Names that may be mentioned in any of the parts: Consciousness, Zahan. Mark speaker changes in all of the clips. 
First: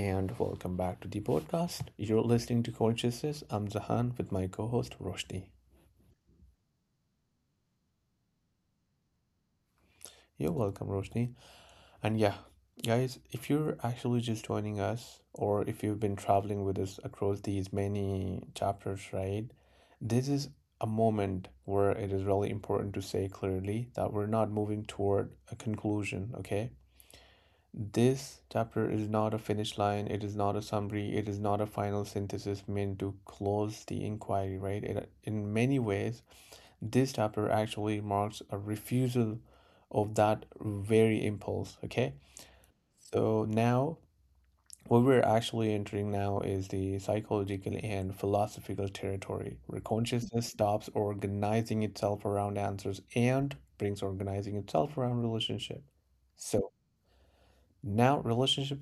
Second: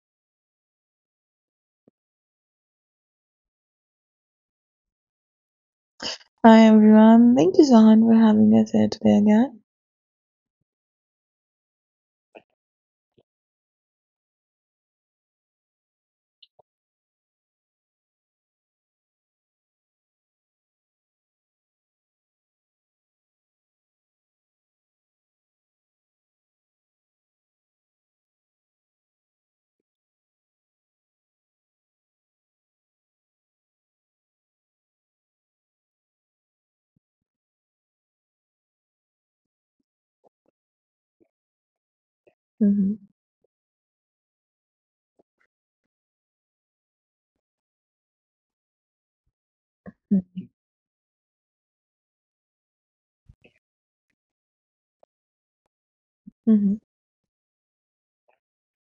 Speaker 1: and welcome back to the podcast. You're listening to Consciousness. I'm Zahan with my co host Roshni.
Speaker 2: Hi everyone, thank you Zahan for having us here today again.
Speaker 1: You're welcome, Roshni. And yeah, guys, if you're actually just joining us, or if you've been traveling with us across these many chapters, right, this is a moment where it is really important to say clearly that we're not moving toward a conclusion, okay? This chapter is not a finish line, it is not a summary, it is not a final synthesis meant to close the inquiry, right? It, in many ways, this chapter actually marks a refusal of that very impulse, okay?
Speaker 2: Mm-hmm.
Speaker 1: So now, what we're actually entering now is the psychological and philosophical territory, where consciousness stops organizing itself around answers and brings organizing itself around relationship. So
Speaker 2: Mm-hmm.
Speaker 1: now relationship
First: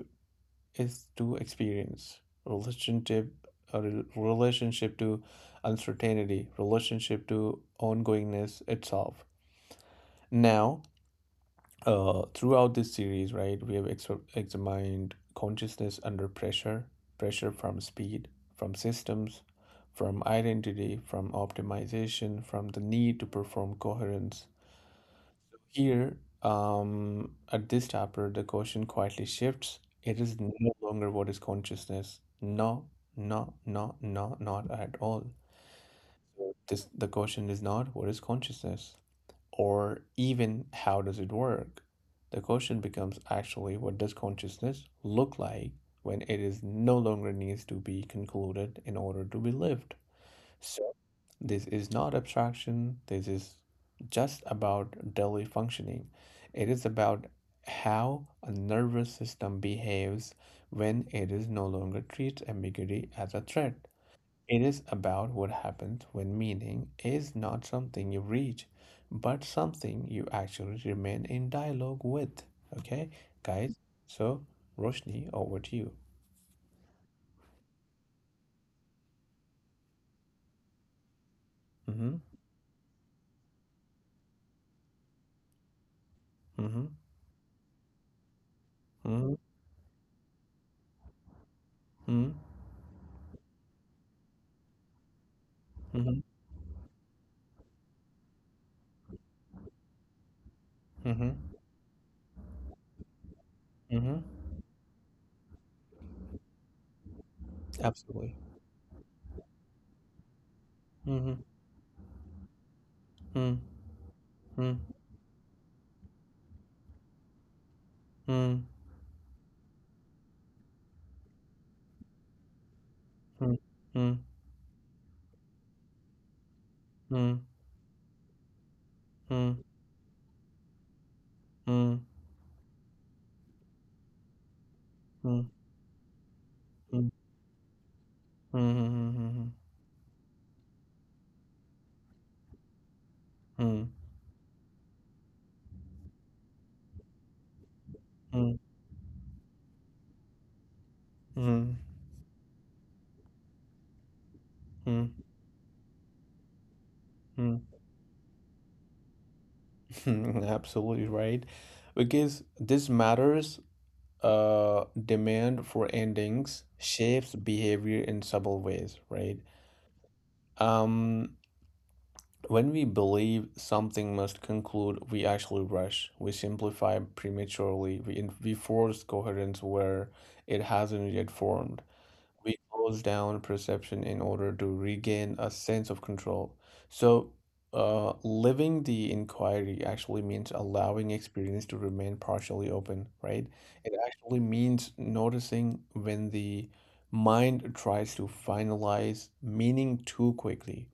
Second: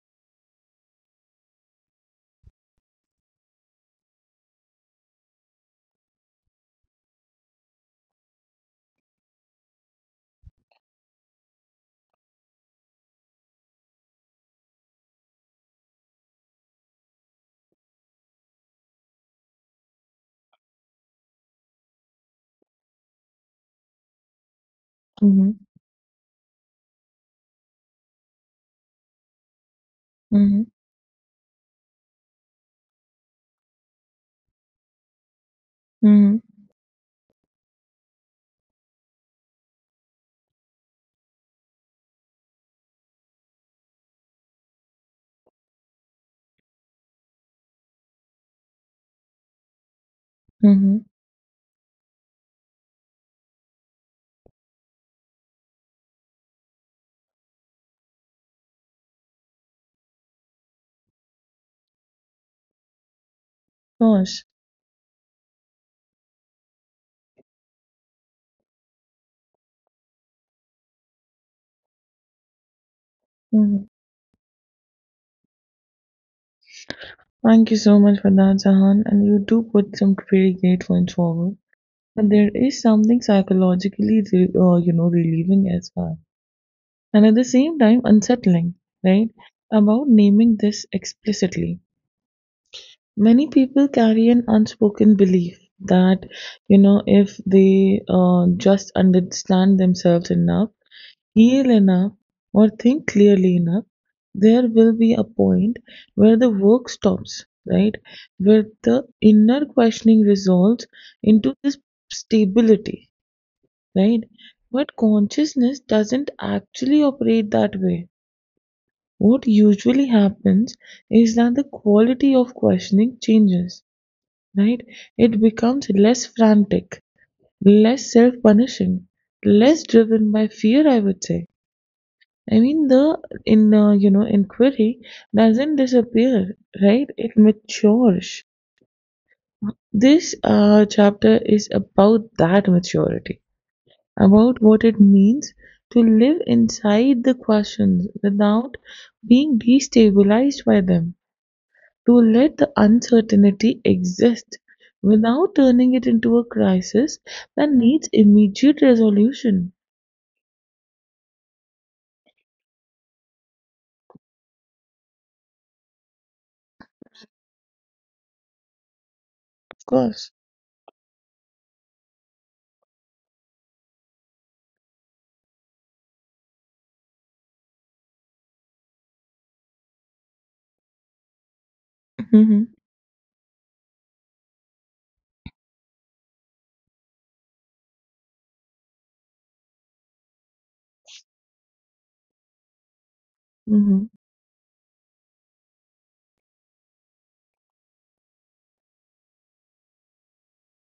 Speaker 1: is to experience relationship a relationship to uncertainty relationship to ongoingness itself now throughout this series, right, we have examined consciousness under pressure, pressure from speed, from systems, from identity, from optimization, from the need to perform coherence
Speaker 2: Mm-hmm.
Speaker 1: here. At this chapter, the question quietly shifts. It is no
Speaker 2: Mhm,
Speaker 1: longer what is consciousness. No, no, no, no not at all.
Speaker 2: mhm,
Speaker 1: This, the question is not what is consciousness or even how does it work. The question becomes actually what does consciousness look like when it is no longer needs to be concluded in order to be lived.
Speaker 2: mhm.
Speaker 1: This is not abstraction. This is just about daily functioning. It is about how a nervous system behaves when it is no longer treats ambiguity as a threat.
Speaker 2: Gosh.
Speaker 1: It is about what happens when meaning is not something you reach, but something you actually remain in dialogue with. Okay, guys?
Speaker 2: Mhm.
Speaker 1: So, Roshni, over to you.
Speaker 2: Thank you so much for that, Jahan. And you do put some pretty great points forward.
Speaker 1: Mm-hmm.
Speaker 2: But there is something psychologically, relieving as well,
Speaker 1: Mm-hmm.
Speaker 2: and at the same time unsettling, right?
Speaker 1: Mm-hmm.
Speaker 2: About naming this explicitly. Many people carry an unspoken belief
Speaker 1: Mm-hmm.
Speaker 2: that, if they just understand themselves enough,
Speaker 1: Mm-hmm.
Speaker 2: heal enough, or think clearly enough,
Speaker 1: Mm-hmm.
Speaker 2: there will be a point where the work stops, right?
Speaker 1: Absolutely.
Speaker 2: Where the inner questioning resolves
Speaker 1: Mm-hmm.
Speaker 2: into this stability,
Speaker 1: Hmm.
Speaker 2: right?
Speaker 1: Hmm.
Speaker 2: But consciousness doesn't actually operate that way.
Speaker 1: Hmm.
Speaker 2: What usually happens is that the quality of questioning
Speaker 1: Hmm.
Speaker 2: changes,
Speaker 1: Hmm.
Speaker 2: right? It becomes less frantic, less self punishing,
Speaker 1: Hmm.
Speaker 2: less driven by fear, I would say.
Speaker 1: Hmm.
Speaker 2: I mean, the in you know inquiry
Speaker 1: Hmm.
Speaker 2: doesn't disappear, right?
Speaker 1: Hmm.
Speaker 2: It matures.
Speaker 1: Hmm. Hmm. Hmm.
Speaker 2: This chapter is about that maturity,
Speaker 1: Hmm.
Speaker 2: about what it means to live inside the questions
Speaker 1: Hmm.
Speaker 2: without being destabilized by them,
Speaker 1: Hmm.
Speaker 2: to let the uncertainty exist
Speaker 1: Hmm.
Speaker 2: without turning it into a crisis
Speaker 1: Hmm.
Speaker 2: that needs immediate resolution.
Speaker 1: Absolutely right. Because this matters, demand for endings shapes behavior in subtle ways, right?
Speaker 2: Of course.
Speaker 1: Um, when we believe something must conclude, we actually rush, we simplify prematurely, we force coherence where it hasn't yet formed. We
Speaker 2: Mm-hmm.
Speaker 1: close down perception in order to regain a sense of control. So, living the inquiry actually means allowing experience to remain partially open, right? It
Speaker 2: Mm-hmm.
Speaker 1: actually means noticing when the mind tries to finalize meaning too quickly,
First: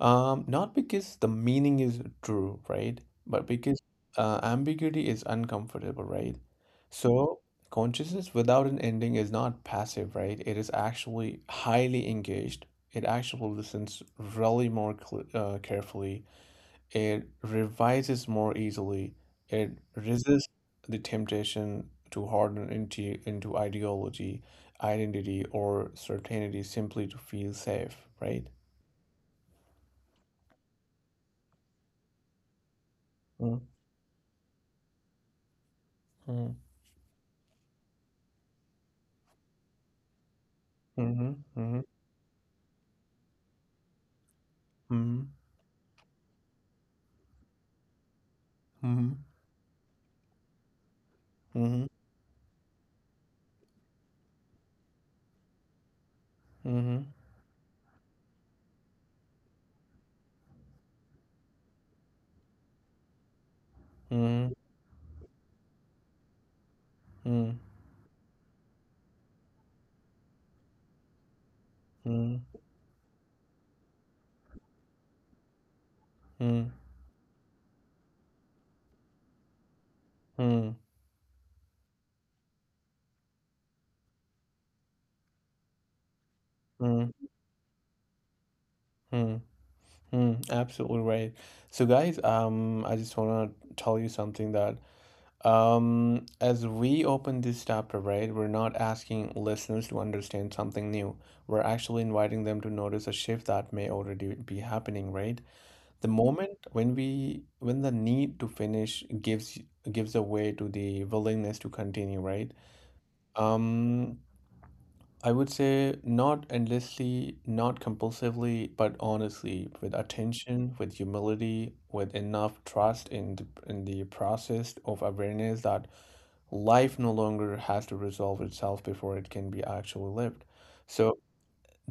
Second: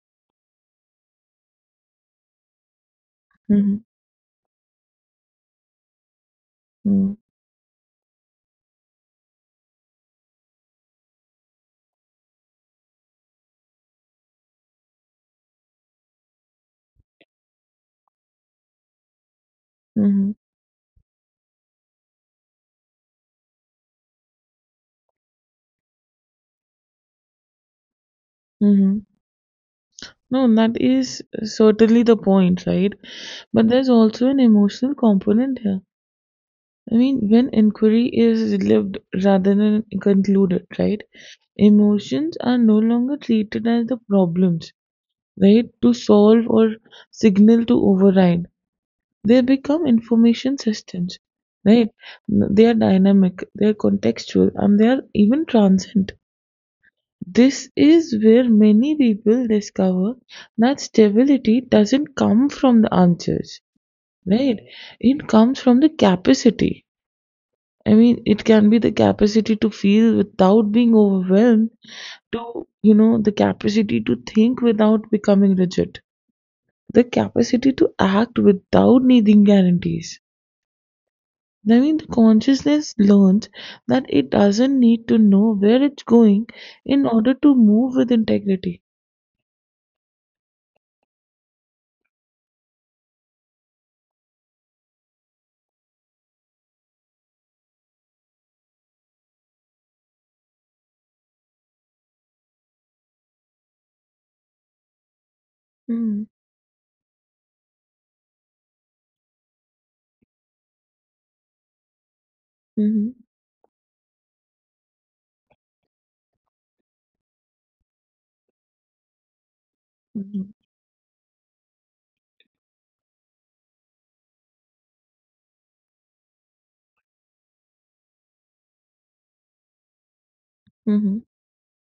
Speaker 1: not because the meaning is true, right? But
Speaker 2: Hmm.
Speaker 1: because ambiguity is uncomfortable, right?
Speaker 2: Hmm.
Speaker 1: So consciousness without an ending is not passive, right? It is actually highly engaged. It actually listens really more cl carefully. It revises more easily. It
Speaker 2: Hmm.
Speaker 1: resists the temptation to harden into ideology, identity, or certainty simply to feel safe, right?
Speaker 2: Hmm. No, and that is certainly the point, right? But there's also an emotional component here.
Speaker 1: Mm.
Speaker 2: I mean, when inquiry is lived rather than concluded, right?
Speaker 1: Mhm, mhm,
Speaker 2: Emotions are no longer treated as the problems,
Speaker 1: mhm,
Speaker 2: right? To solve or signal to override.
Speaker 1: mhm,
Speaker 2: They become information systems,
Speaker 1: mhm,
Speaker 2: right? They are dynamic, they are contextual, and they are even transient.
Speaker 1: mhm,
Speaker 2: This is where many people discover that stability doesn't come from the answers,
Speaker 1: mhm,
Speaker 2: right? It comes from the capacity.
Speaker 1: mhm,
Speaker 2: I mean, it can be the capacity to feel without being overwhelmed,
Speaker 1: mhm,
Speaker 2: to, you know, the capacity to think without becoming rigid,
Speaker 1: mhm,
Speaker 2: the capacity to act without needing guarantees.
Speaker 1: mhm,
Speaker 2: I mean, the consciousness learns that it doesn't need to know where it's going in
Speaker 1: mhm,
Speaker 2: order to move with integrity.
Speaker 1: mhm, mhm. Absolutely right. So, guys, I just wanna tell you something that, as we open this chapter, right, we're not asking listeners to understand something new. We're actually inviting them to notice a shift that may already be happening, right? The
Speaker 2: Mhm,
Speaker 1: moment when we when the need to finish gives away to the willingness to continue, right?
Speaker 2: mhm,
Speaker 1: Um, I would say not endlessly, not compulsively, but honestly, with
Speaker 2: mhm,
Speaker 1: attention, with humility, with enough trust in the process of awareness that life no longer has to resolve itself before it can be actually lived. So
Speaker 2: mhm,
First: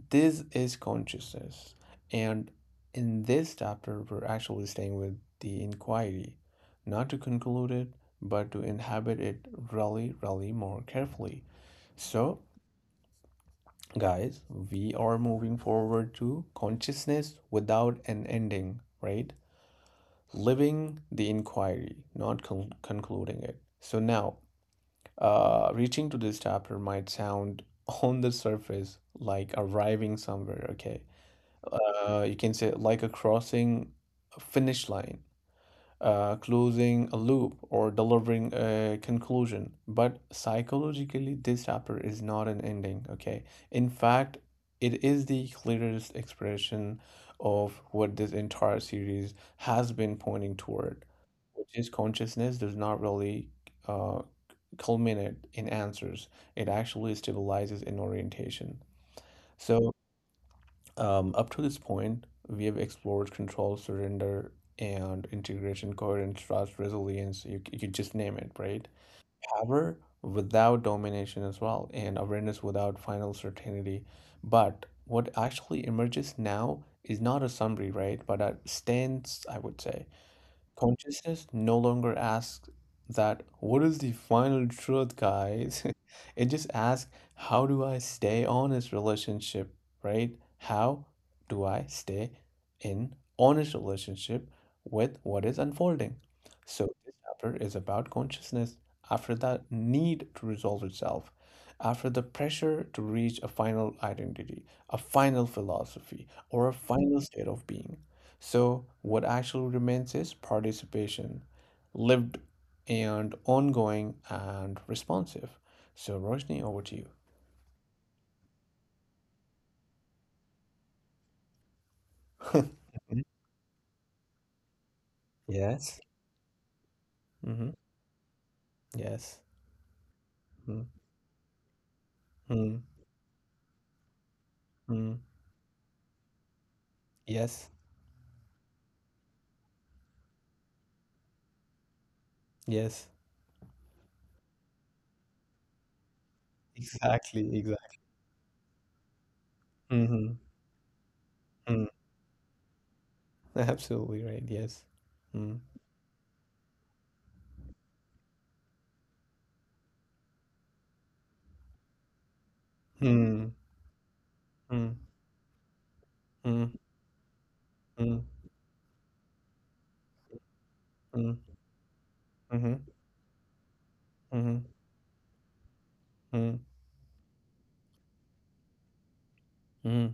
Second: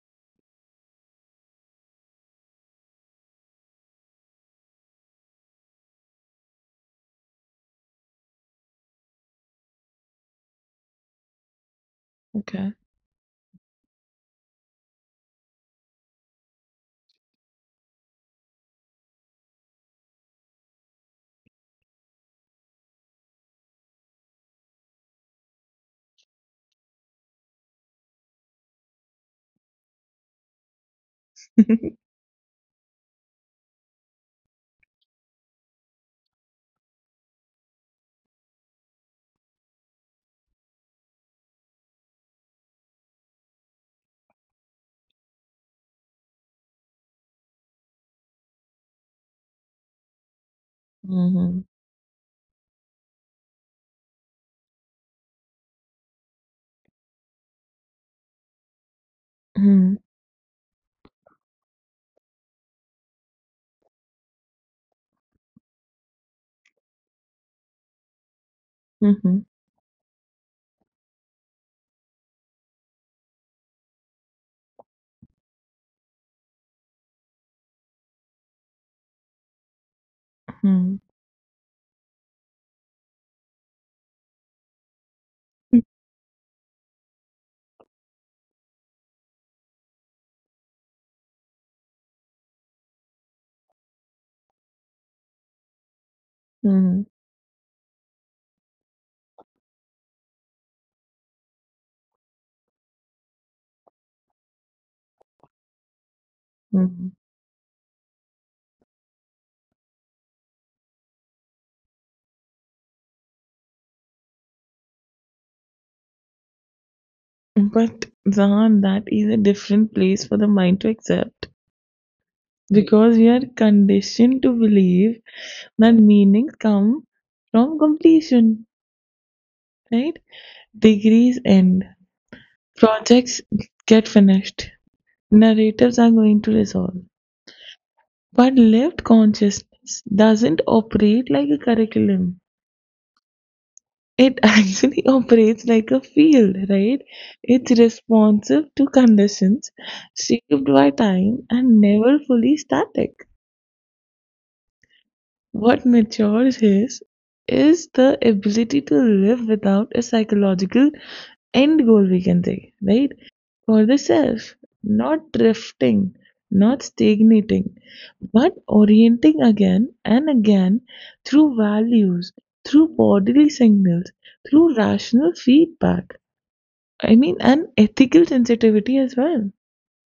Speaker 1: this is consciousness. And in this chapter, we're actually staying with the inquiry, not to conclude it, but to inhabit it really, really more carefully. So
Speaker 2: okay.
Speaker 1: guys, we are moving forward to consciousness without an ending, right, living the inquiry, not concluding it. So now reaching to this chapter might sound on the surface like arriving somewhere, okay, you can say like a crossing, a finish line, closing a loop or delivering a conclusion. But psychologically, this chapter is not an ending, okay? In fact, it is the clearest expression of what this entire series has been pointing toward,
Speaker 2: Mhm,
Speaker 1: which is consciousness does not really uh, culminate in answers, it actually stabilizes in orientation. So,
Speaker 2: mhm,
Speaker 1: up to this point, we have explored control, surrender, and integration, coherence, trust, resilience. You could just name it, right?
Speaker 2: mhm,
Speaker 1: Power without domination as well, and awareness without final certainty. But what actually emerges now is not a summary, right? But a stance, I would say.
Speaker 2: mhm,
Speaker 1: Consciousness no longer asks that, what is the final truth, guys? It just asks, how do I stay honest relationship, right? How do I stay in honest relationship with what is unfolding? So
Speaker 2: mhm,
Speaker 1: this chapter is about consciousness after that need to resolve itself, after the pressure to reach a final identity, a final philosophy, or a
Speaker 2: mhm.
Speaker 1: final state of being. So, what actually remains is participation, lived and ongoing and responsive. So, Roshni, over to you.
Speaker 2: But Zahan, that is a different place for the mind to accept because
Speaker 1: Mhm.
Speaker 2: we are conditioned to believe that
Speaker 1: Yes,
Speaker 2: meanings come
Speaker 1: hmm.
Speaker 2: from completion,
Speaker 1: Yes.
Speaker 2: right? Degrees end,
Speaker 1: Mm-hmm.
Speaker 2: projects get finished, narratives are going to resolve.
Speaker 1: Yes.
Speaker 2: But lived consciousness doesn't operate like a curriculum.
Speaker 1: Yes.
Speaker 2: It actually operates like a field, right?
Speaker 1: Exactly,
Speaker 2: It's
Speaker 1: exactly.
Speaker 2: responsive to conditions,
Speaker 1: Mm-hmm.
Speaker 2: shaped by time, and
Speaker 1: Mm.
Speaker 2: never fully static.
Speaker 1: Absolutely right. Yes. Mm.
Speaker 2: What matures is the ability to live without a psychological end goal we can take, right?
Speaker 1: Mm.
Speaker 2: For the self,
Speaker 1: Mm.
Speaker 2: not drifting, not stagnating,
Speaker 1: Mm.
Speaker 2: but orienting again and again
Speaker 1: Mm.
Speaker 2: through values,
Speaker 1: Mm.
Speaker 2: through bodily signals,
Speaker 1: Mm-hmm.
Speaker 2: through rational feedback.
Speaker 1: Mm-hmm. Mm.
Speaker 2: I mean, and ethical sensitivity as well.
Speaker 1: Mm.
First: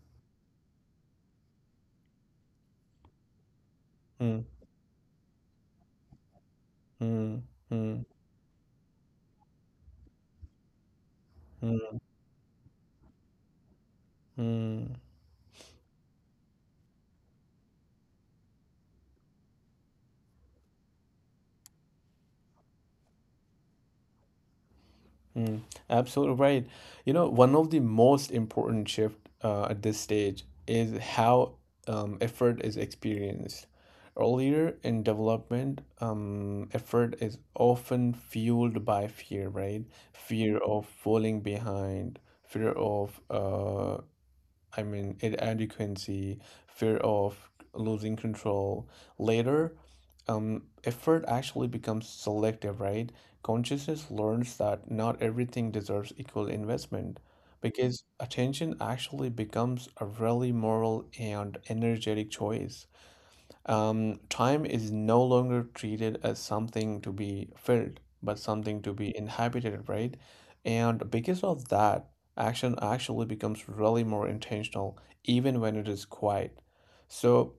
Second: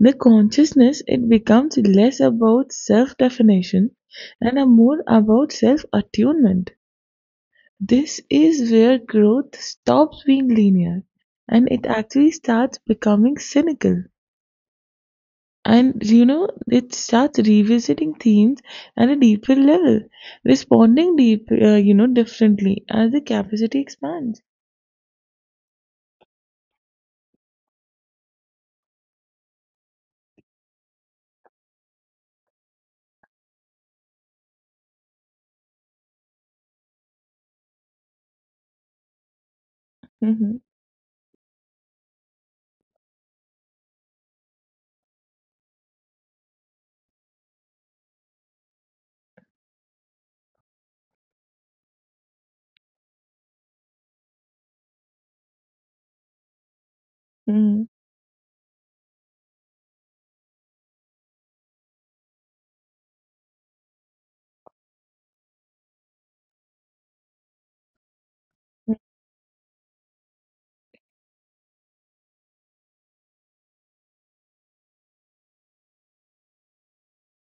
Speaker 2: The consciousness, it becomes less about self definition
Speaker 1: Mm.
Speaker 2: and a more about self attunement.
Speaker 1: Mm. Mm.
Speaker 2: This is where growth stops being linear, and it
Speaker 1: Mm.
Speaker 2: actually starts becoming cynical.
Speaker 1: Mm.
Speaker 2: And you know, it starts revisiting themes at a deeper level, responding differently as the capacity expands.
Speaker 1: Mm, absolutely right. You know, one of the most important shift at this stage is how effort is experienced. Earlier in development, effort is often fueled by fear, right? Fear
Speaker 2: Hmm.
Speaker 1: of falling behind, fear of inadequacy, fear of losing control. Later, effort actually becomes selective, right? Consciousness learns that not everything deserves equal investment because attention actually becomes a really moral and energetic choice. Time is no longer treated as something to be filled, but something to be inhabited, right? And because of that, action actually becomes really more intentional, even when it is quiet. So,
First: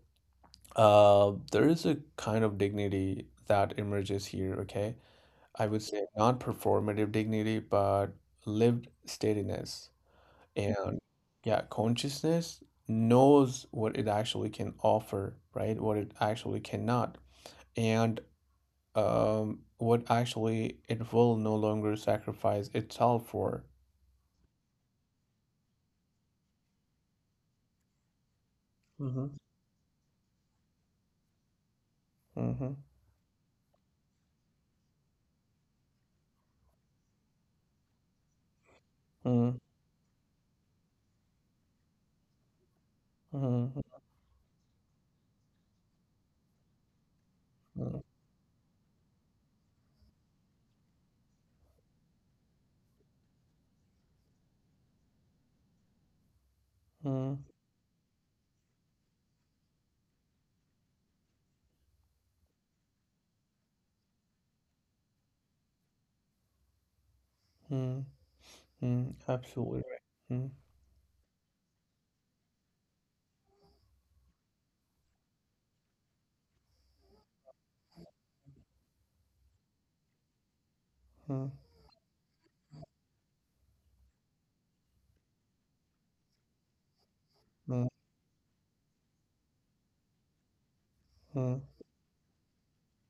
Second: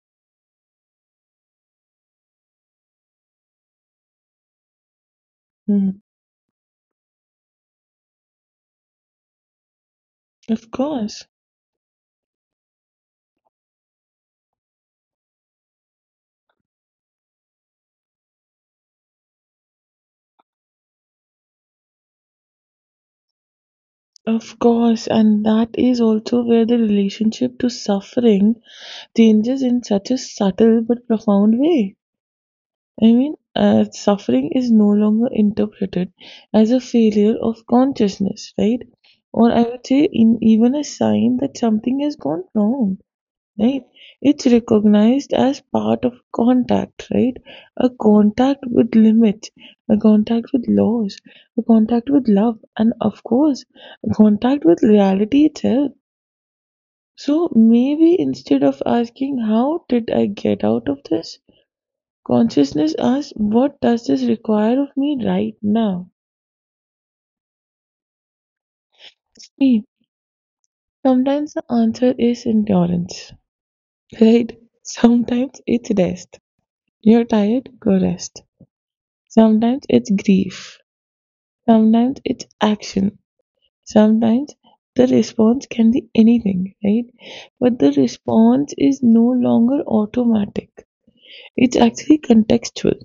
Speaker 1: there is a kind of dignity that emerges here, okay? I would
Speaker 2: Hmm.
Speaker 1: say not performative dignity, but lived steadiness.
Speaker 2: Of
Speaker 1: And
Speaker 2: course.
Speaker 1: yeah, consciousness knows what it actually can offer, right? What it actually cannot, and what actually it will no longer sacrifice itself for.
Speaker 2: Of course, and that is also where the relationship to suffering
Speaker 1: Hmm.
Speaker 2: changes in such a subtle but profound way.
Speaker 1: Mm-hmm.
Speaker 2: I mean, suffering is no longer interpreted as a failure of consciousness, right? Or
Speaker 1: Mm-hmm.
Speaker 2: I would say, in, even a sign that something has gone wrong,
Speaker 1: Mm-hmm.
Speaker 2: right? It's recognized as part of contact, right? A contact with limits, a contact with laws, a contact with love, and of course, a contact with reality itself.
Speaker 1: Mm-hmm.
Speaker 2: So maybe instead of asking, How did I get out of this? Consciousness asks, What does this require of me right now?
Speaker 1: Mm-hmm. Mm-hmm. Absolutely
Speaker 2: See,
Speaker 1: right.
Speaker 2: sometimes the answer is endurance, right? Sometimes it's rest. You're tired, go rest. Sometimes it's grief,
Speaker 1: Mm-hmm.
Speaker 2: sometimes it's action, sometimes the response can be anything, right? But
Speaker 1: Mm-hmm.
Speaker 2: the response is no longer automatic.
Speaker 1: Mm-hmm.
Speaker 2: It's actually contextual.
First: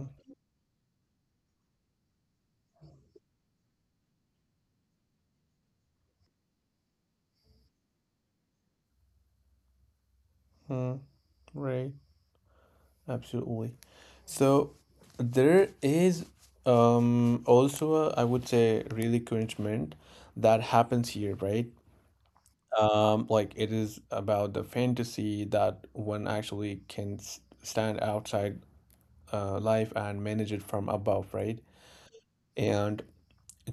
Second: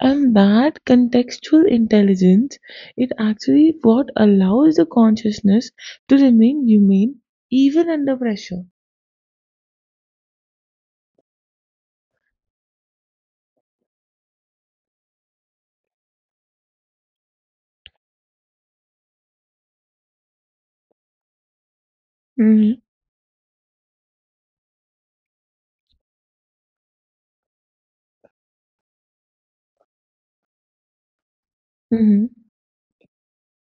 Speaker 2: And that contextual intelligence it actually what allows the consciousness to remain humane even under pressure.
Speaker 1: Mm-hmm. Right. Absolutely. So there is also a, I would say really encouragement that happens here, right?
Speaker 2: Hmm.
Speaker 1: Like it is about the fantasy that one actually can stand outside life and manage it from above, right?
Speaker 2: Hmm.
Speaker 1: And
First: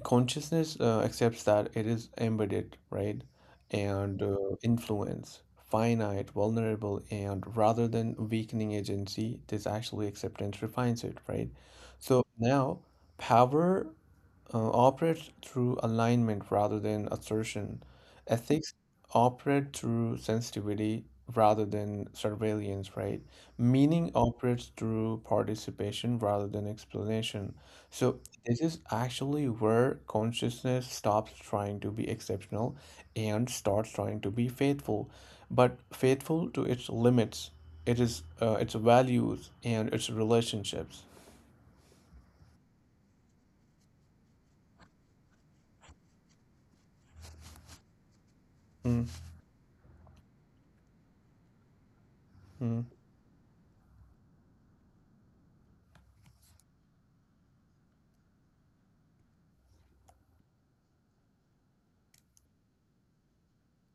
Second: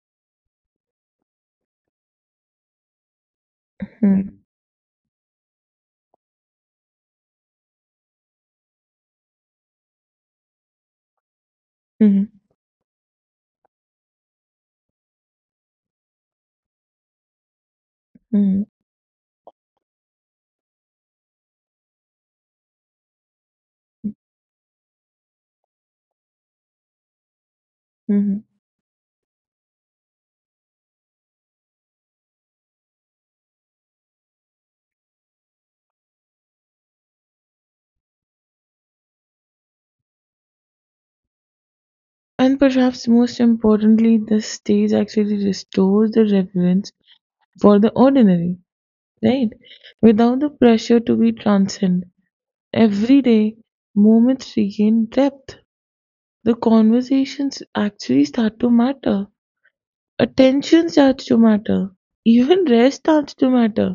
Speaker 1: consciousness accepts that it is embedded, right? And
Speaker 2: Hmm.
Speaker 1: influence, finite, vulnerable, and rather than weakening agency, this actually acceptance refines it, right? So
Speaker 2: Mhm,
Speaker 1: now power operate through alignment rather than assertion.
Speaker 2: mhm,
Speaker 1: Ethics operate through sensitivity rather than surveillance, right? Meaning operates through participation rather than explanation. So,
Speaker 2: mhm.
Speaker 1: this is actually where consciousness stops trying to be exceptional and starts trying to be faithful, but faithful to its limits, it is its values and its relationships.
Speaker 2: And perhaps most importantly, the stage actually restores the reverence for the ordinary,
Speaker 1: Mm,
Speaker 2: right? Without the pressure to be transcend,
Speaker 1: mm,
Speaker 2: every day moments regain depth. The conversations actually start to matter. Attention starts to matter. Even rest starts to matter.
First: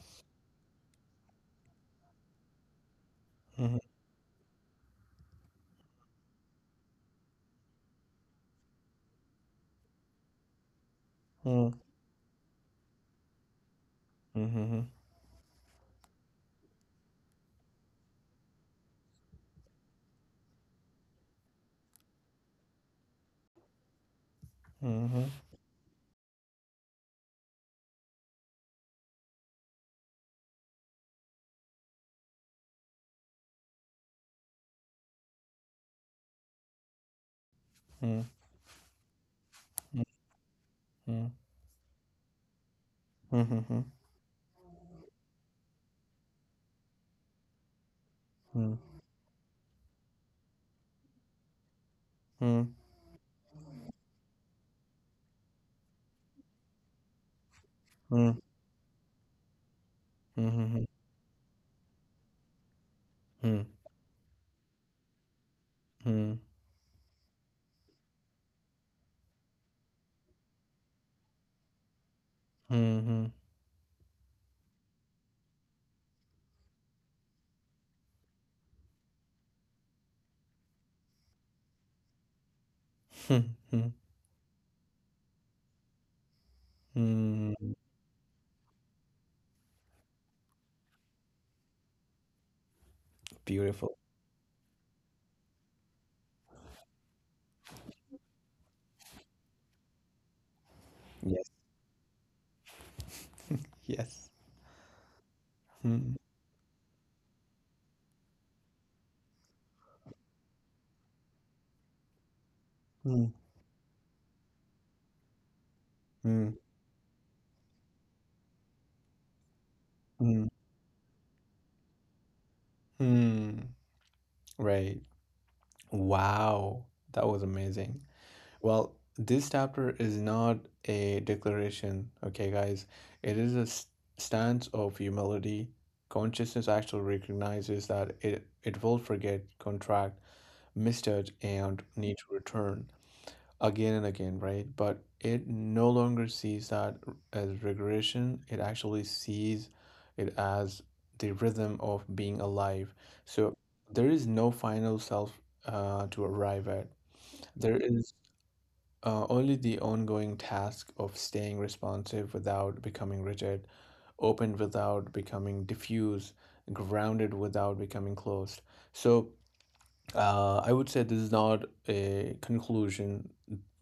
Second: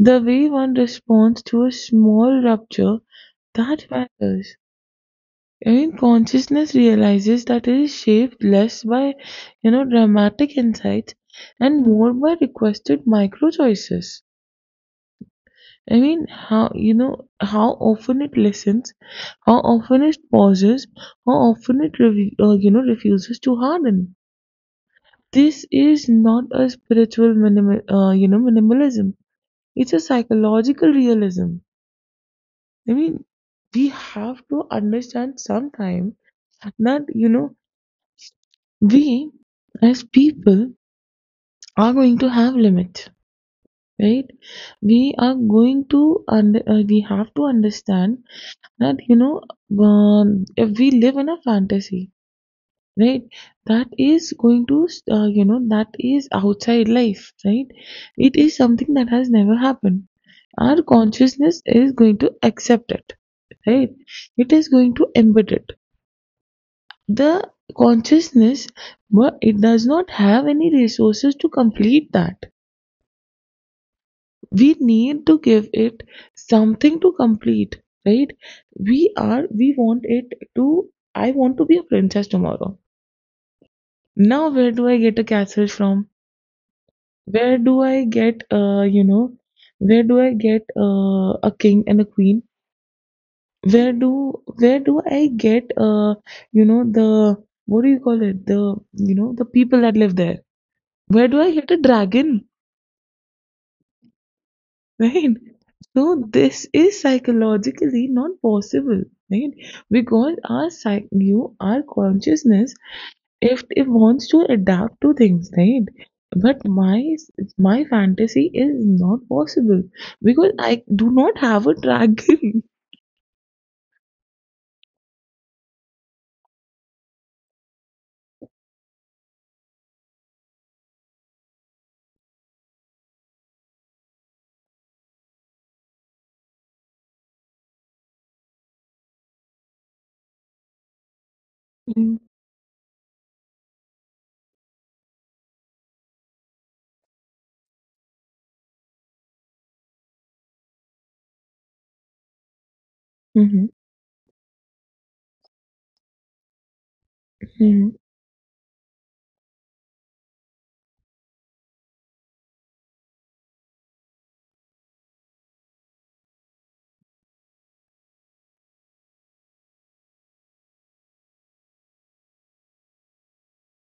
Speaker 2: The way one responds to a small rupture,
Speaker 1: mhm,
Speaker 2: that matters. And consciousness realizes that it is shaped less by, you know, dramatic insights
Speaker 1: mm,
Speaker 2: and more by requested micro choices.
Speaker 1: mhm,
Speaker 2: I mean, how, you know, how often it listens, how often it pauses, how often it, refuses to harden.
Speaker 1: mhm,
Speaker 2: This is not a spiritual minimalism. It's a psychological realism. I mean, we have to understand sometime that, you know,
Speaker 1: mm,
Speaker 2: we as
Speaker 1: mm,
Speaker 2: people
Speaker 1: mm,
Speaker 2: are going to have limits,
Speaker 1: mhm,
Speaker 2: right? We are going to we have to understand
Speaker 1: mhm,
Speaker 2: that, you know, if we live in a fantasy,
Speaker 1: mm,
Speaker 2: right, that is going to that is outside life, right,
Speaker 1: mm,
Speaker 2: it
Speaker 1: mm,
Speaker 2: is something that has never happened. Our
Speaker 1: mhm,
Speaker 2: consciousness is going to accept it,
Speaker 1: mhm,
Speaker 2: right, it is going to embed it.
Speaker 1: mm,
Speaker 2: The consciousness, but it does not have any resources to complete that.
Speaker 1: mhm, mhm.
Speaker 2: We need to give it something to complete, right? We are, we want it to, I want to be a princess tomorrow.
Speaker 1: Hmm.
Speaker 2: Now, where do I get a castle from?
Speaker 1: Hmm.
Speaker 2: Where do I get, where do I get a king and a queen?
Speaker 1: Beautiful.
Speaker 2: Where do I get, the, what do you call it? The, you know, the people that live there, where do
Speaker 1: Yes.
Speaker 2: I hit a dragon?
Speaker 1: Yes.
Speaker 2: Right?
Speaker 1: Mm,
Speaker 2: So this is psychologically not possible, right? Because our consciousness,
Speaker 1: mm,
Speaker 2: if it wants to adapt to things, right?
Speaker 1: mm,
Speaker 2: But my fantasy is not possible
Speaker 1: mm,
Speaker 2: because I do not have a dragon.
Speaker 1: mm. Right. Wow. That was amazing. Well, this chapter is not a declaration, okay, guys? It is a stance of humility. Consciousness actually recognizes that it will forget, contract, mistouch, and need
Speaker 2: Mhm,
Speaker 1: to return again and again, right? But it no longer sees that as regression. It actually sees it as the rhythm of being alive. So
Speaker 2: mhm,
Speaker 1: there is no final self to arrive at. There
Speaker 2: mhm,
Speaker 1: is only the ongoing task of staying responsive without becoming rigid, open without becoming diffuse, grounded without becoming closed. So I would say this is not a conclusion.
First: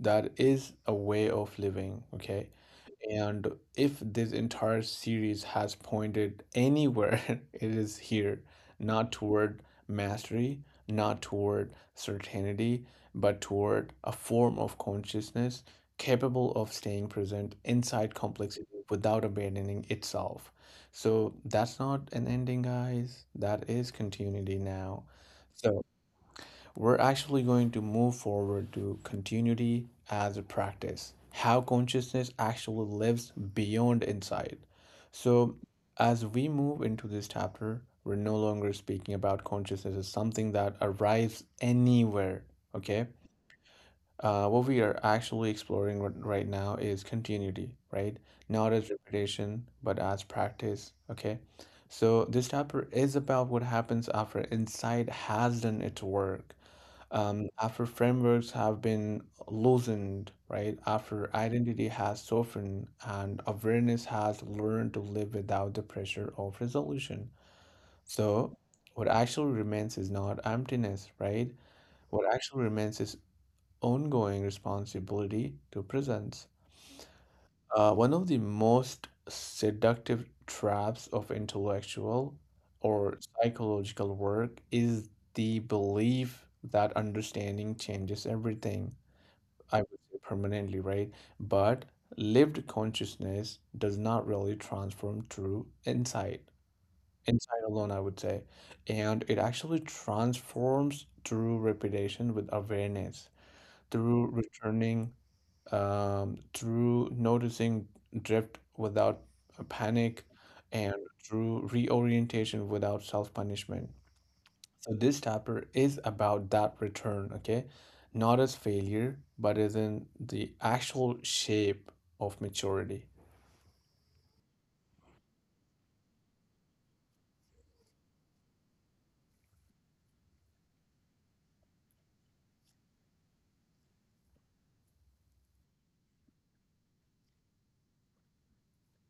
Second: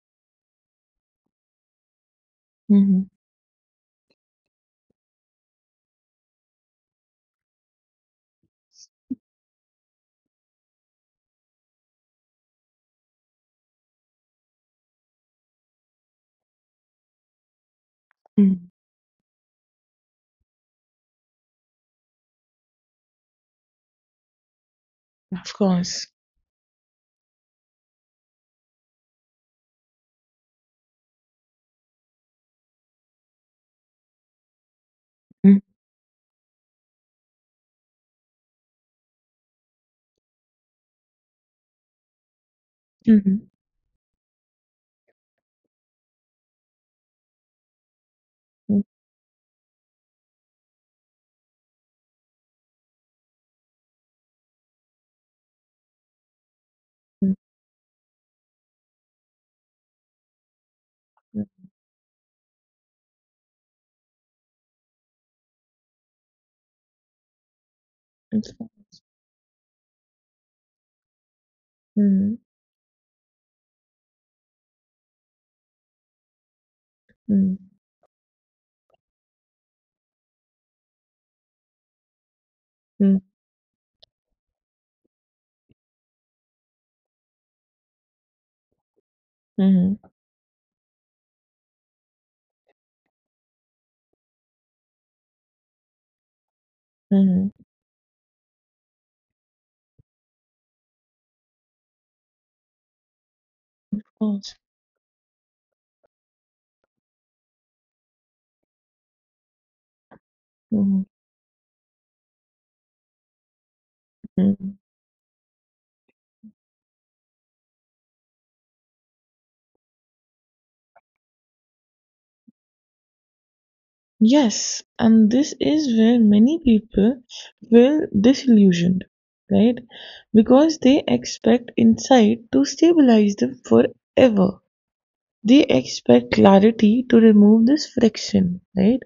Speaker 1: That is a way of living, okay?
Speaker 2: mhm,
Speaker 1: And if this entire series has pointed anywhere, it is here, not toward mastery, not toward certainty, but toward a form of consciousness capable of staying present inside complexity
Speaker 2: mhm.
Speaker 1: without abandoning itself. So that's not an ending, guys. That is continuity now.
Speaker 2: Of
Speaker 1: So
Speaker 2: course.
Speaker 1: we're actually going to move forward to continuity as a practice, how consciousness actually lives beyond insight. So,
Speaker 2: Mhm,
Speaker 1: as we move into this chapter, we're no longer speaking about consciousness as something that arrives anywhere, okay?
Speaker 2: mhm,
Speaker 1: What we are actually exploring right now is continuity, right? Not
Speaker 2: mhm,
Speaker 1: as repetition, but as practice, okay? So, this chapter is about what happens after insight has done its work,
Speaker 2: mhm,
Speaker 1: after frameworks have been loosened, right? After
Speaker 2: mhm.
Speaker 1: identity has softened and awareness has learned to live without the pressure of resolution.
Speaker 2: It's
Speaker 1: So,
Speaker 2: fine.
Speaker 1: what actually remains is not emptiness, right? What
Speaker 2: Mhm,
Speaker 1: actually remains is ongoing responsibility to presence.
Speaker 2: mhm,
Speaker 1: One of the most seductive traps of intellectual or
Speaker 2: mhm,
Speaker 1: psychological work is the belief that understanding changes everything. I would
Speaker 2: mhm,
Speaker 1: say permanently, right? But lived consciousness does not really transform through insight.
Speaker 2: mhm.
Speaker 1: Insight alone, I would say. And it actually transforms through repetition with awareness,
Speaker 2: Of
Speaker 1: through
Speaker 2: course.
Speaker 1: returning, through noticing drift without a panic, and
Speaker 2: Mhm.
Speaker 1: through reorientation without self-punishment.
Speaker 2: Mm.
Speaker 1: So this chapter is about that return, okay? Not as failure, but as in the actual shape of maturity.
Speaker 2: Yes, and this is where many people feel disillusioned, right? Because they expect insight to stabilize them forever. They expect clarity to remove this friction, right?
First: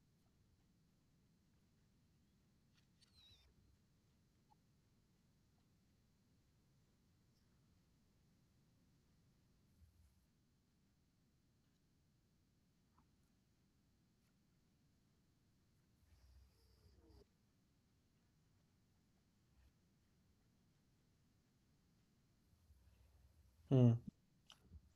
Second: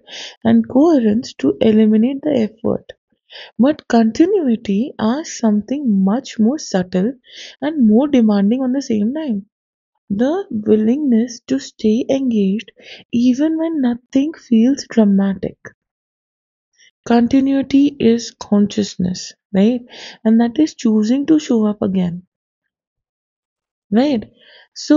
Speaker 2: And coherence to eliminate the effort. But continuity asks something much more subtle and more demanding on the same time. The willingness to stay engaged even when nothing feels dramatic, continuity is consciousness, right? And that is choosing to show up again,
Speaker 1: Mm.
Speaker 2: right? So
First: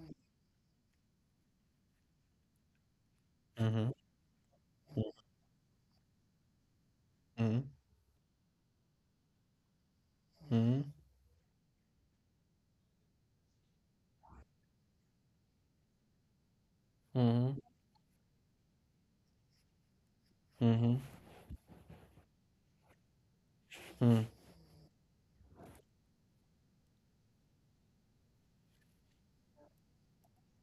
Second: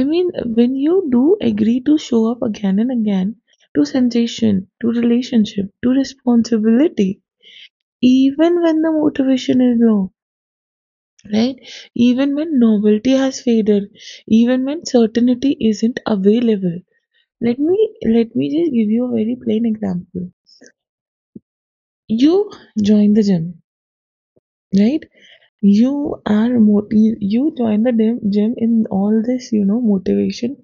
Speaker 2: I mean, when you do agree to show up again and again, to
Speaker 1: Mm-hmm.
Speaker 2: sensation, to relationship, to responsibility,
Speaker 1: Mm.
Speaker 2: even when the motivation is low,
Speaker 1: Mm.
Speaker 2: right, even when novelty has faded, even when certainty isn't available. let
Speaker 1: Mm.
Speaker 2: me let me just give you a very plain example.
Speaker 1: Mm.
Speaker 2: You join the gym,
Speaker 1: Mm.
Speaker 2: right? You are you join the gym in all this, you know, motivation.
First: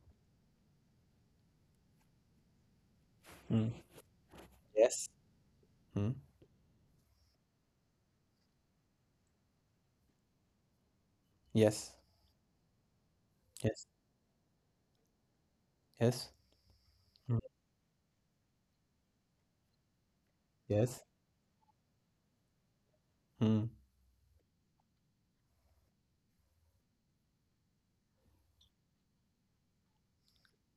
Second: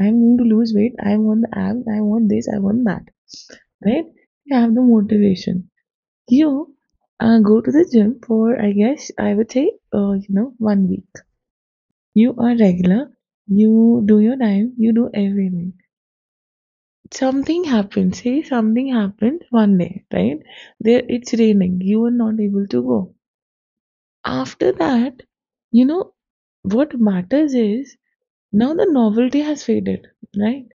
Speaker 2: I'm going to lose weight. I want the abs. I want this. I want that.
Speaker 1: Mm.
Speaker 2: Right? You have the
Speaker 1: Yes.
Speaker 2: motivation.
Speaker 1: Mm.
Speaker 2: You go to the gym for, I guess, I would say, one week.
Speaker 1: Yes.
Speaker 2: You are regular.
Speaker 1: Yes.
Speaker 2: You do your time. You do everything.
Speaker 1: Yes. Mm.
Speaker 2: Something happens. Say something happens one day, right? There
Speaker 1: Yes.
Speaker 2: it's raining. You are not able to go.
Speaker 1: Mm.
Speaker 2: After that, you know, what matters is now the novelty has faded, right?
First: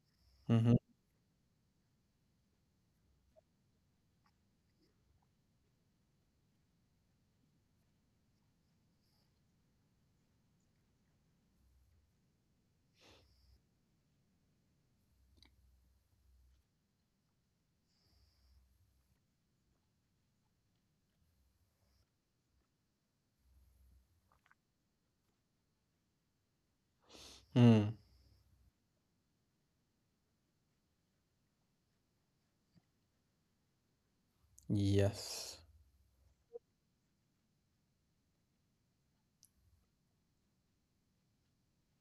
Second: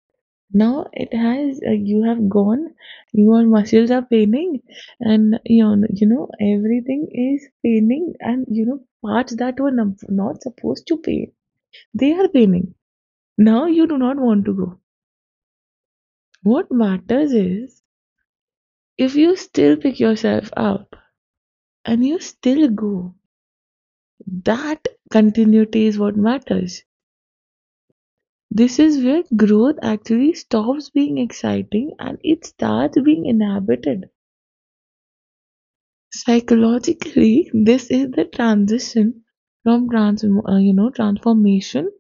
Speaker 1: Mm-hmm.
Speaker 2: Now it has, you have gone, your muscles are paining, and you know, everything is paining, and you know, parts that were not supposed to pain, they are paining. Now you do not want to go. What matters is if you still pick yourself up and you still go, that continuity is what matters.
Speaker 1: Mm.
Speaker 2: This is where growth actually stops being exciting and it starts being inhabited.
Speaker 1: Yes.
Speaker 2: Psychologically, this is the transition from transformation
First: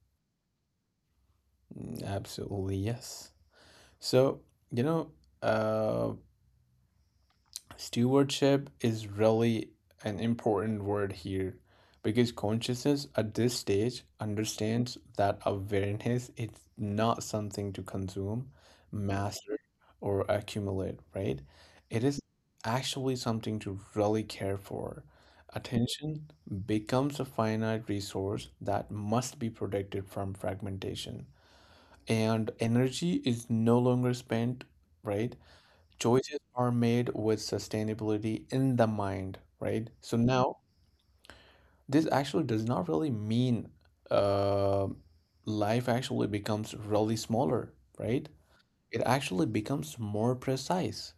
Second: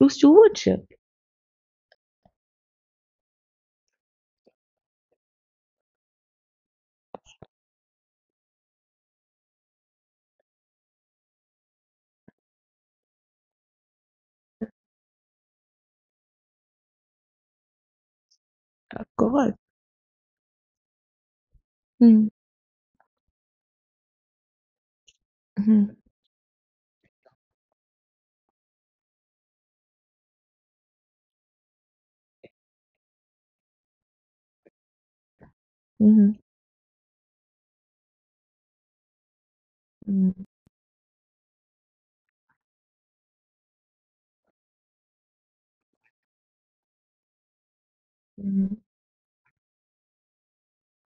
Speaker 2: to stewardship.
Speaker 1: Mm, absolutely yes. So, you know, uh stewardship is really an important word here because consciousness at this stage understands that awareness is not something to consume,
Speaker 2: Of course.
Speaker 1: master, or accumulate, right? It is
Speaker 2: Mm,
Speaker 1: actually something to really care for.
Speaker 2: mhm,
Speaker 1: Attention becomes a finite resource that must be protected from fragmentation. And energy is no longer spent, right?
Speaker 2: mhm,
Speaker 1: Choices are made with sustainability in the mind, right? So
Speaker 2: mhm,
Speaker 1: now this actually does not really mean uh, life actually becomes really smaller, right?
Speaker 2: mhm,
Speaker 1: It actually becomes more precise.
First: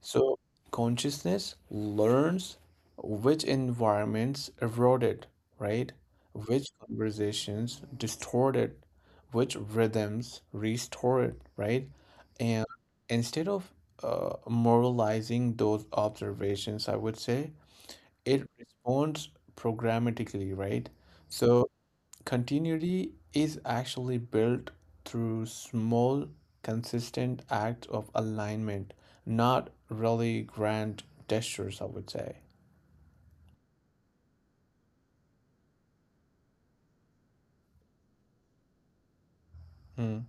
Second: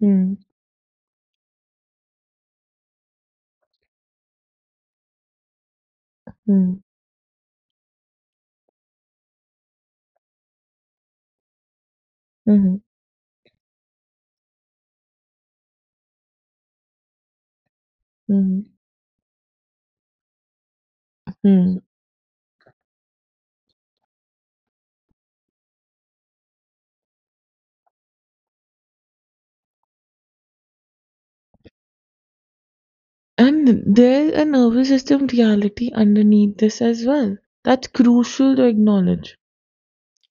Speaker 2: mhm,
Speaker 1: So consciousness learns which environments eroded, right? Which
Speaker 2: mhm,
Speaker 1: conversations distorted, which rhythms restored, right? And
Speaker 2: mhm,
Speaker 1: instead of moralizing those observations, I would say it
Speaker 2: mhm,
Speaker 1: responds programmatically, right? So
Speaker 2: mhm.
Speaker 1: continuity is actually built through small, consistent acts of alignment, not really grand gestures, I would say.
Speaker 2: And there's a nervous system reality underneath this as well. That's crucial to acknowledge.
Speaker 1: Mm,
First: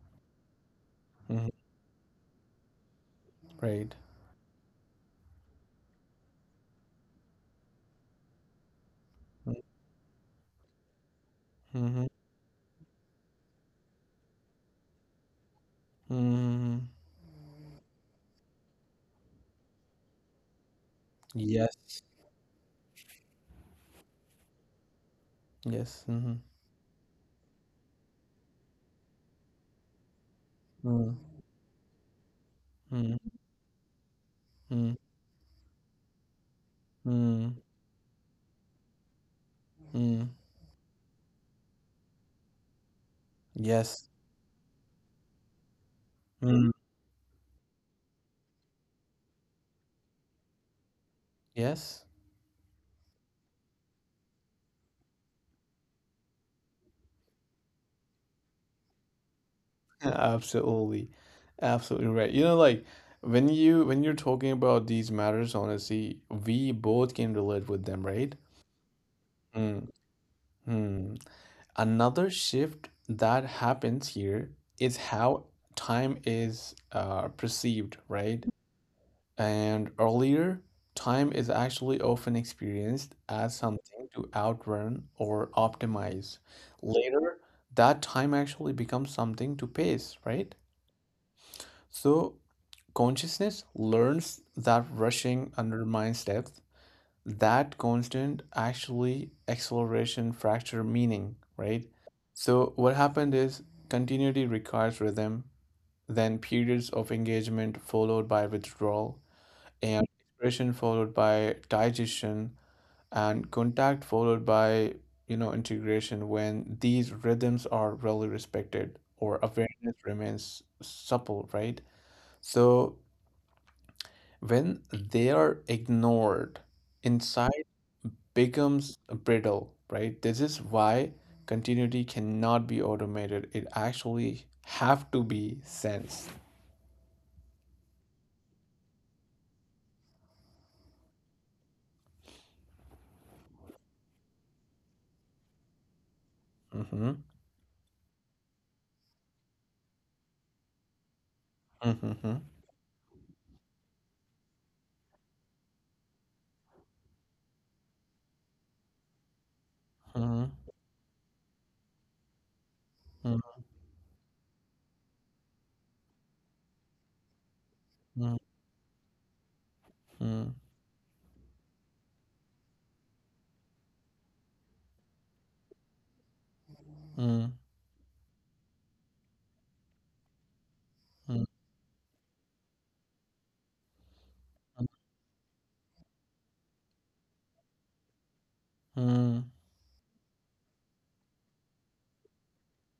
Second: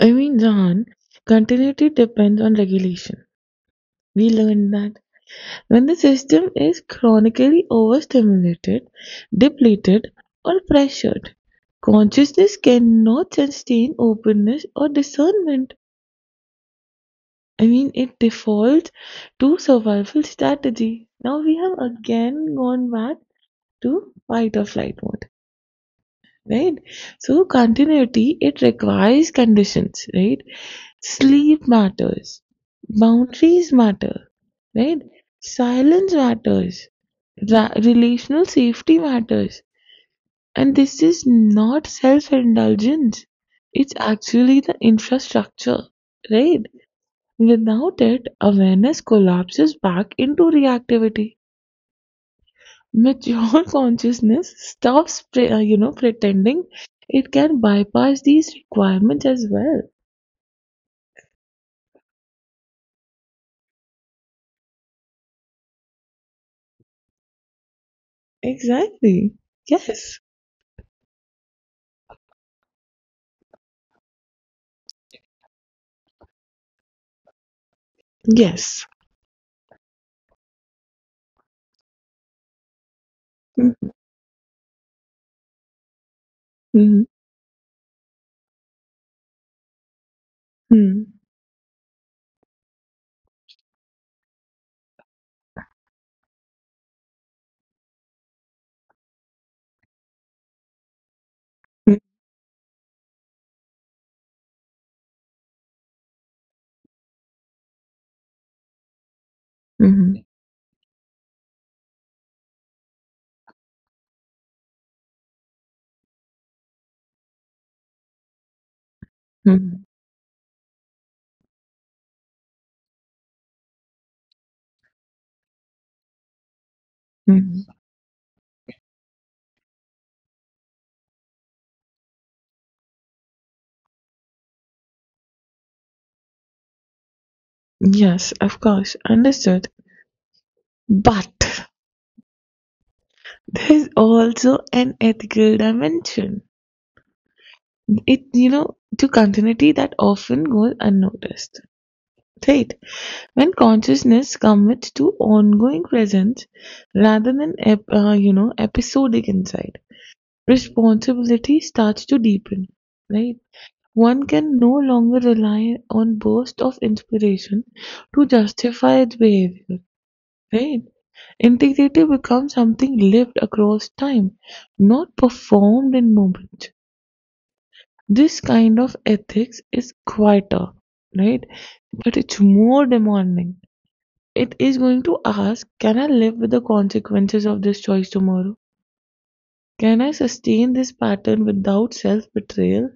Speaker 2: I mean, Zahan,
Speaker 1: mhm,
Speaker 2: continuity depends on regulation.
Speaker 1: right.
Speaker 2: We learned that when the system is chronically overstimulated, depleted, or pressured,
Speaker 1: Mm-hmm.
Speaker 2: consciousness cannot sustain openness or discernment.
Speaker 1: Mm-hmm.
Speaker 2: I mean, it defaults to survival strategy. Now we have
Speaker 1: Yes.
Speaker 2: again gone back to fight or flight mode,
Speaker 1: Yes. Mm-hmm.
Speaker 2: right? So continuity, it requires conditions, right?
Speaker 1: Mm,
Speaker 2: Sleep matters,
Speaker 1: mm,
Speaker 2: boundaries matter,
Speaker 1: mm,
Speaker 2: right? Silence matters,
Speaker 1: mm,
Speaker 2: Relational safety matters,
Speaker 1: mm.
Speaker 2: and this is not self indulgence, it's
Speaker 1: Yes.
Speaker 2: actually the infrastructure, right?
Speaker 1: Mm.
Speaker 2: Without it, awareness collapses back into reactivity.
Speaker 1: Yes.
Speaker 2: Mature consciousness stops, pretending it can bypass these requirements as well.
Speaker 1: Absolutely. Absolutely right. You know, like when you're talking about these matters, honestly, we both can relate with them, right?
Speaker 2: Exactly.
Speaker 1: Mm,
Speaker 2: Yes.
Speaker 1: mm. Another shift that happens here is how time is perceived, right?
Speaker 2: Yes.
Speaker 1: And earlier, time is actually often experienced as
Speaker 2: Mhm.
Speaker 1: something to outrun or optimize. Later, that time actually becomes something to pace, right?
Speaker 2: Mhm.
Speaker 1: So, consciousness learns that rushing undermines depth that constant actually acceleration fracture meaning, right?
Speaker 2: Mhm.
Speaker 1: So what happened is continuity requires rhythm, then periods of engagement followed by withdrawal, and expression followed by digestion, and contact followed by you know integration. When these rhythms are really respected, or
Speaker 2: Mhm.
Speaker 1: awareness remains supple, right? So when they are ignored, insight
Speaker 2: Mhm.
Speaker 1: becomes brittle, right? This is why continuity cannot be automated. It actually have to be sensed.
Speaker 2: Yes, of course. Understood. But there is also an ethical dimension.
Speaker 1: Mm-hmm.
Speaker 2: It, you know, to continuity that often goes unnoticed.
Speaker 1: Mm-hmm.
Speaker 2: Right. When consciousness commits to ongoing presence rather than episodic insight,
Speaker 1: Mm-hmm.
Speaker 2: responsibility starts to deepen. Right.
Speaker 1: Mm-hmm.
Speaker 2: One can no longer rely on bursts of inspiration to justify its behavior.
Speaker 1: Mm-hmm.
Speaker 2: Right. Integrity becomes something lived across time, not performed in moments. This kind of ethics is quieter, right? But it's more demanding. It is going to ask, Can I live with the consequences of this choice tomorrow?
Speaker 1: Mm-hmm.
Speaker 2: Can I sustain this pattern without self betrayal?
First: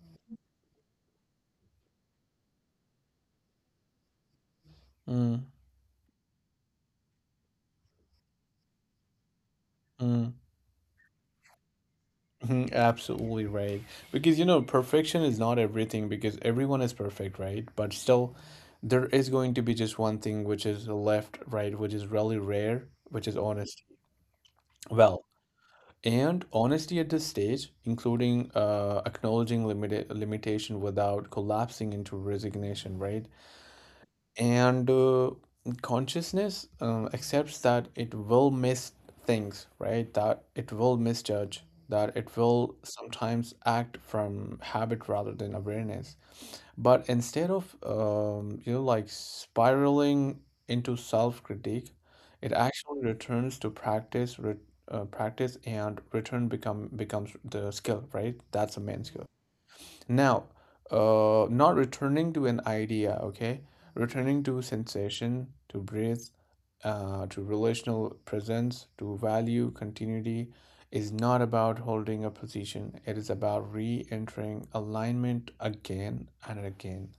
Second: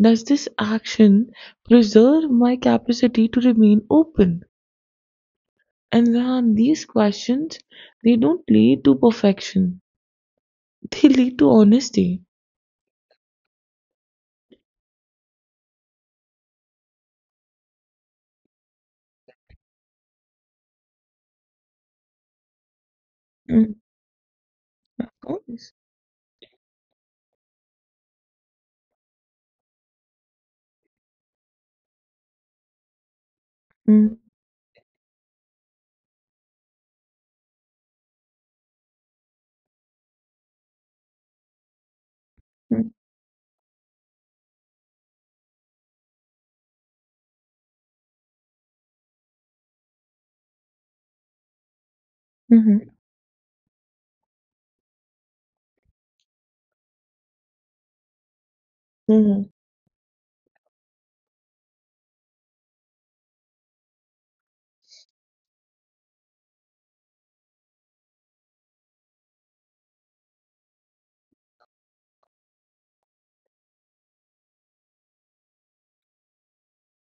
Speaker 2: Does this action preserve my capacity to remain open?
Speaker 1: Mm-hmm. Mm-hmm.
Speaker 2: And Rehan, these questions, they don't lead to perfection, they lead to honesty.
Speaker 1: Absolutely right. Because you know, perfection is not everything because everyone is perfect, right? But still, there is going to be just one thing which is left, right, which is really rare, which is
Speaker 2: Mm,
Speaker 1: honest.
Speaker 2: of
Speaker 1: Well,
Speaker 2: course.
Speaker 1: and honesty at this stage, including acknowledging limitation without collapsing into resignation, right?
Speaker 2: Mm,
Speaker 1: And consciousness accepts that it will miss things, right? That it will misjudge, that it will
Speaker 2: mm,
Speaker 1: sometimes act from habit rather than awareness. But instead of spiraling into self-critique, it
Speaker 2: mhm.
Speaker 1: actually returns to practice, and return becomes the skill, right? That's the main skill.
Speaker 2: Mm-hmm.
Speaker 1: Now, not returning to an idea, okay? Returning to sensation, to breathe, to relational presence, to value continuity is not about holding a position. It is about re-entering alignment again and again.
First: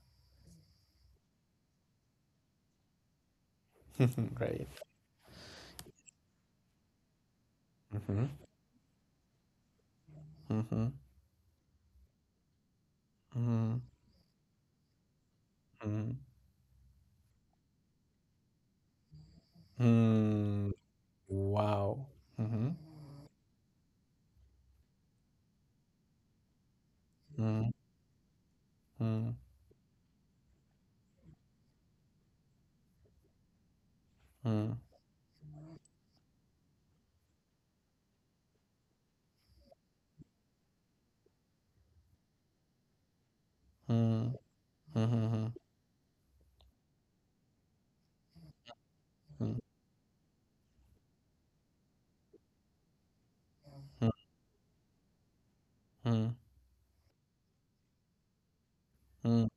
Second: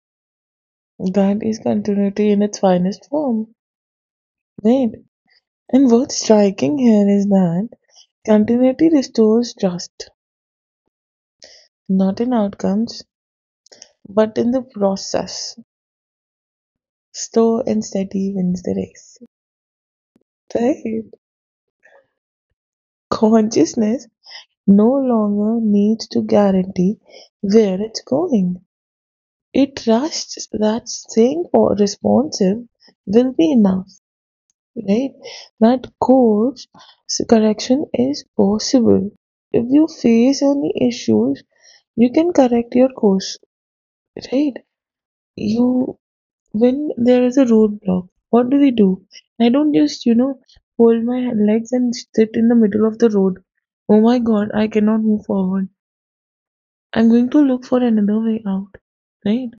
Speaker 2: That is continuity in its finest form.
Speaker 1: Right.
Speaker 2: Right. And what's striking here is that
Speaker 1: Mm-hmm.
Speaker 2: continuity restores trust,
Speaker 1: Mm-hmm.
Speaker 2: not in outcomes,
Speaker 1: Mm-hmm.
Speaker 2: but in the process. Slow and steady wins the race.
Speaker 1: Mm-hmm.
Speaker 2: Right.
Speaker 1: Wow. Mm-hmm.
Speaker 2: Consciousness no longer needs to guarantee where it's going.
Speaker 1: Mm-hmm.
Speaker 2: It trusts that responsive will be enough, right? That course correction is possible. If you face any issues, you can correct your course,
Speaker 1: Mm-hmm.
Speaker 2: right?
Speaker 1: Mm-hmm.
Speaker 2: You, when there is a roadblock, what do we do? I
Speaker 1: Mm-hmm.
Speaker 2: don't just, you know, fold my legs and sit in the middle of the road. Oh my God, I cannot move forward. I'm going to look for another way out, right?
Speaker 1: Mm-hmm.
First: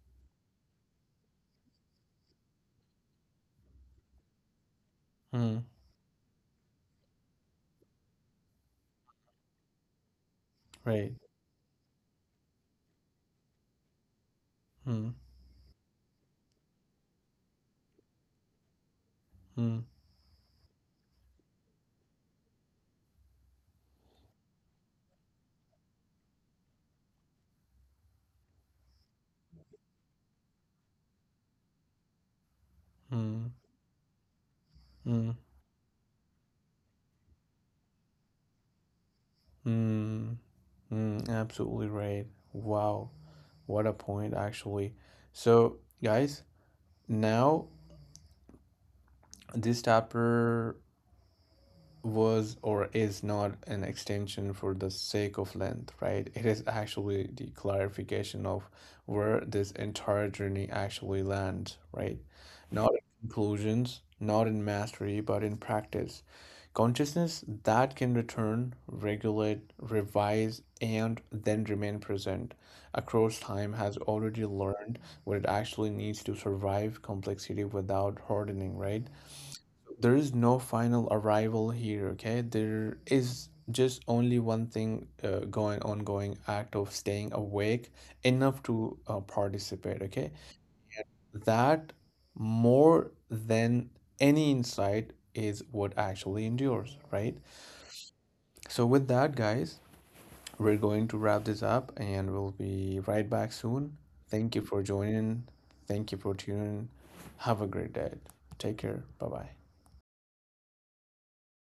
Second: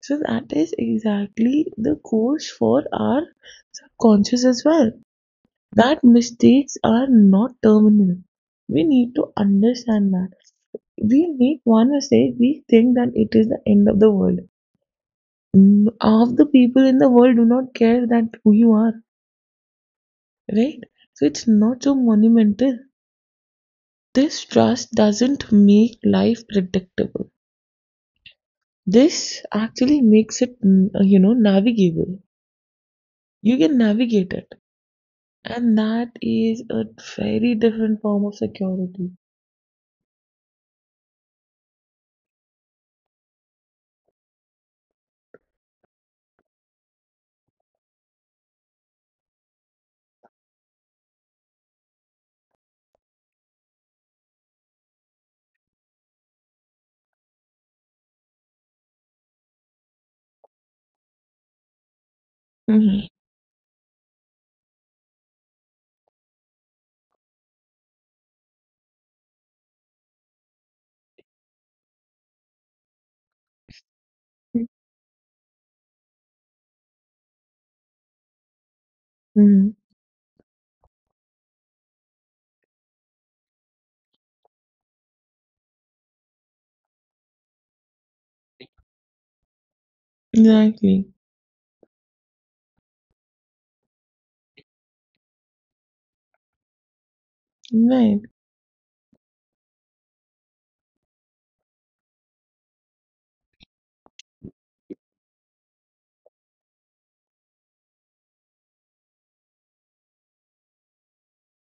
Speaker 2: So that is exactly the course for our subconscious as well.
Speaker 1: Mm-hmm.
Speaker 2: That mistakes are not terminal. We need to understand that.
Speaker 1: Right.
Speaker 2: We make one mistake, we think that it is the end of the world.
Speaker 1: Mm-hmm.
Speaker 2: Mm. Half the people in the world do not care that who you are, right? So it's not so monumental. This trust doesn't make life predictable. This actually makes it, mm, you know, navigable. You can navigate it.
Speaker 1: Mm-hmm.
Speaker 2: And that is a very different form of security.
Speaker 1: Mm-hmm. Absolutely right. Wow. What a point, actually. So, guys, now this chapter was or is not an extension for the sake of length, right? It is actually the clarification of where this entire journey actually lands, right? Not
Speaker 2: Hmm.
Speaker 1: in conclusions, not in mastery, but in practice. Consciousness that can return, regulate, revise, and then remain present across time has already learned what it actually needs to survive complexity without hardening, right?
Speaker 2: Hmm.
Speaker 1: There is no final arrival here, okay? There is just only one thing, going ongoing act of staying awake enough to participate, okay?
Speaker 2: Exactly.
Speaker 1: That, more than any insight, is what actually endures, right?
Speaker 2: Right.
Speaker 1: So with that, guys, we're going to wrap this up, and we'll be right back soon. Thank you for joining. Thank you for tuning. Have a great day. Take care. Bye bye.